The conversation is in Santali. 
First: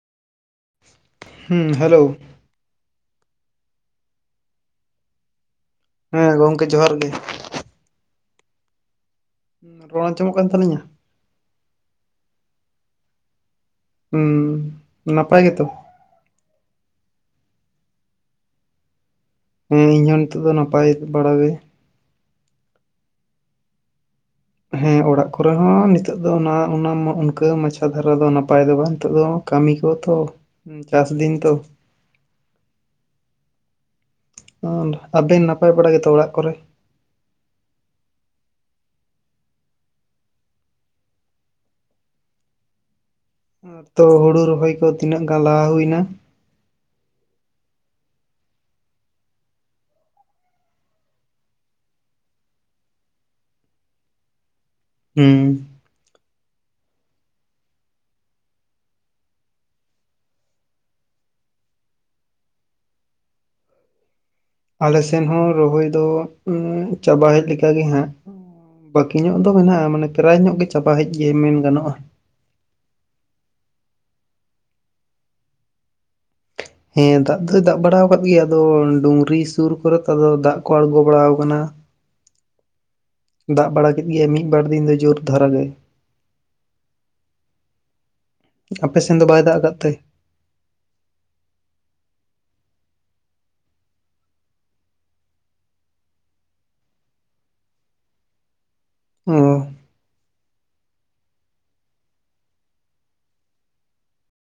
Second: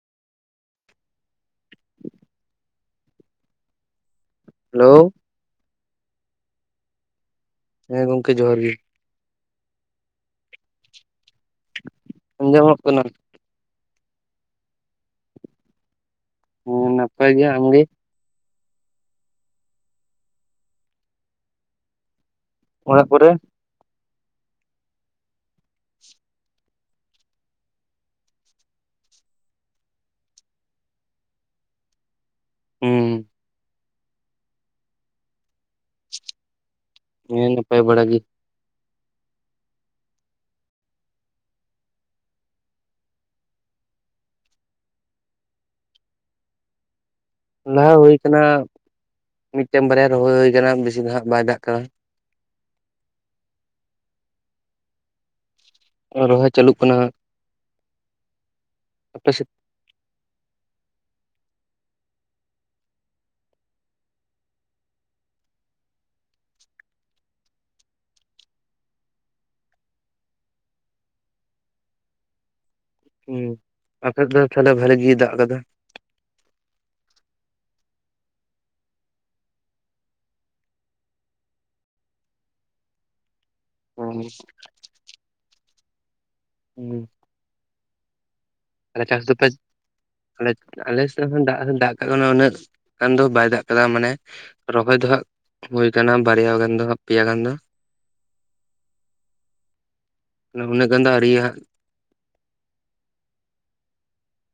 ᱦᱩᱸ, ᱦᱮᱞᱳ! ᱦᱮᱞᱳᱻ ᱦᱮᱸ ᱜᱚᱝᱠᱮ ᱡᱚᱦᱟᱨ ᱜᱮ ᱾ ᱦᱮᱸ ᱜᱚᱝᱠᱮ ᱡᱚᱦᱟᱨ ᱜᱮ ᱾ ᱦᱩᱸ ᱨᱚᱲ ᱟᱸᱡᱚᱢᱚᱜ ᱠᱟᱱ ᱛᱟᱞᱤᱧᱟ! ᱟᱸᱡᱚᱢᱚᱜ ᱠᱟᱱᱟ ᱾ ᱦᱩᱸ, ᱱᱟᱯᱟᱭ ᱜᱮᱛᱚ? ᱦᱩᱸ ᱱᱟᱯᱟᱭ ᱜᱮᱭᱟ, ᱟᱢᱜᱮ? ᱦᱮᱸ ᱤᱧᱦᱚᱸ ᱱᱤᱛᱚᱜ ᱫᱚ ᱱᱟᱯᱟᱭ ᱵᱟᱲᱟ ᱜᱮ ᱾ ᱚᱲᱟᱜ ᱠᱚᱨᱮ? ᱦᱮᱸ ᱚᱲᱟᱜ ᱠᱚᱨᱮ ᱦᱚᱸ ᱱᱤᱛᱚᱜ ᱫᱚ ᱚᱱᱟ ᱚᱱᱟ ᱢᱟ ᱩᱱᱠᱟᱹ ᱢᱟᱪᱷᱟ ᱫᱷᱟᱨᱟ ᱫᱚ ᱱᱟᱯᱟᱭ ᱫᱚ ᱵᱟᱝ ᱱᱤᱛᱚᱜ ᱫᱚ ᱾ ᱠᱟᱹᱢᱤ ᱠᱚ ᱛᱚ ᱩᱸ ᱪᱟᱥ ᱫᱤᱱ ᱛᱚ ᱾ ᱦᱩᱸᱻ ᱟᱨ ᱟᱵᱮᱱ ᱱᱟᱯᱟᱭ ᱵᱟᱲᱟ ᱜᱮᱛᱚ ᱚᱲᱟᱜ ᱠᱚᱨᱮ? ᱦᱮᱸ ᱱᱟᱯᱟᱭ ᱵᱟᱲᱟ ᱜᱮ ᱾ ᱟᱨ ᱛᱚ ᱦᱩᱲᱩ ᱨᱚᱦᱚᱭ ᱠᱚ ᱛᱤᱱᱟᱹᱜ ᱜᱟᱱ ᱞᱟᱦᱟ ᱦᱩᱭᱱᱟ? ᱞᱟᱦᱟ ᱦᱩᱭ ᱠᱟᱱᱟ ᱢᱤᱫᱴᱮᱱ ᱵᱟᱨᱭᱟ ᱨᱚᱦᱚᱭ ᱦᱩᱭ ᱠᱟᱱᱟ ᱵᱮᱥᱤ ᱫᱚ ᱦᱟᱜ ᱵᱟᱭ ᱫᱟᱜ ᱠᱟᱫᱟ ᱾ ᱦᱩᱸᱻ ᱟ ᱨᱚᱦᱚᱭ ᱪᱟᱹᱞᱩᱜ ᱠᱟᱱᱟ, ᱟᱯᱮ ᱥᱮᱫ? ᱟᱞᱮ ᱥᱮᱫ ᱦᱚᱸ ᱨᱚᱦᱚᱭ ᱫᱚ ᱩᱸᱻ ᱪᱟᱵᱟ ᱦᱮᱡ ᱞᱮᱠᱟᱜᱮ ᱦᱟᱸᱜ ᱾ ᱵᱟᱹᱠᱤ ᱧᱚᱜ ᱫᱚ ᱢᱮᱱᱟᱜᱼᱟ ᱢᱟᱱᱮ ᱯᱨᱟᱭ ᱧᱚᱜ ᱜᱮ ᱪᱟᱵᱟ ᱦᱮᱡ ᱜᱮ ᱢᱮᱱ ᱜᱟᱱᱚᱜᱼᱟ ᱾ ᱦᱩᱸ, ᱟᱯᱮ ᱥᱮᱫ ᱫᱚ ᱛᱟᱦᱚᱞᱮ ᱵᱷᱟᱞᱤ ᱜᱮ ᱫᱟᱜ ᱟᱠᱟᱫᱟ? ᱦᱮᱸ ᱫᱟᱜ ᱫᱚᱭ ᱫᱟᱜ ᱵᱟᱲᱟ ᱟᱠᱟᱫ ᱜᱮᱭᱟ ᱟᱫᱚ ᱰᱩᱝᱨᱤ ᱥᱩᱨ ᱠᱚᱨᱮ ᱛᱚ ᱟᱫᱚ ᱫᱟᱜ ᱠᱚ ᱟᱬᱜᱚ ᱵᱟᱲᱟ ᱟᱠᱟᱱᱟ ᱾ ᱫᱟᱜ ᱵᱟᱲᱟ ᱠᱮᱫ ᱦᱩᱸ ᱜᱮᱭᱟ ᱢᱤᱫ-ᱵᱟᱨ ᱫᱤᱱ ᱫᱚ ᱡᱳᱨ ᱫᱷᱟᱨᱟ ᱜᱮ ᱾ ᱦᱩᱸ ᱾ ᱟᱯᱮ ᱛᱟᱦᱞᱮ ᱥᱮᱱ ᱫᱚ ᱪᱟᱥ ᱵᱟᱭ ᱫᱚᱯᱮ ᱫᱟᱜ ᱟᱠᱟᱫ ᱛᱮ? ᱟ ᱟᱞᱮ ᱥᱮᱫ ᱦᱚᱸ ᱫᱟᱜ ᱦᱚᱸ ᱫᱟᱜ ᱠᱟᱜ ᱠᱟᱱᱟ ᱩᱱᱟᱹᱜ ᱜᱟᱱ ᱫᱚ ᱵᱟᱭ ᱫᱟᱜ ᱟᱠᱟᱫᱟ ᱢᱟᱱᱮ ᱨᱚᱦᱚᱭ ᱫᱚ ᱦᱟᱸᱜ ᱦᱳᱭ ᱟᱠᱟᱱᱟ ᱵᱟᱨᱭᱟ ᱜᱟᱱ ᱫᱚ ᱦᱟᱜ ᱯᱮᱭᱟ ᱜᱟᱱ ᱫᱚ ᱾ ᱚᱻ ᱚᱱᱟᱹᱜ ᱜᱟᱱ ᱫᱚ ᱟᱹᱣᱨᱤ ᱦᱟᱜ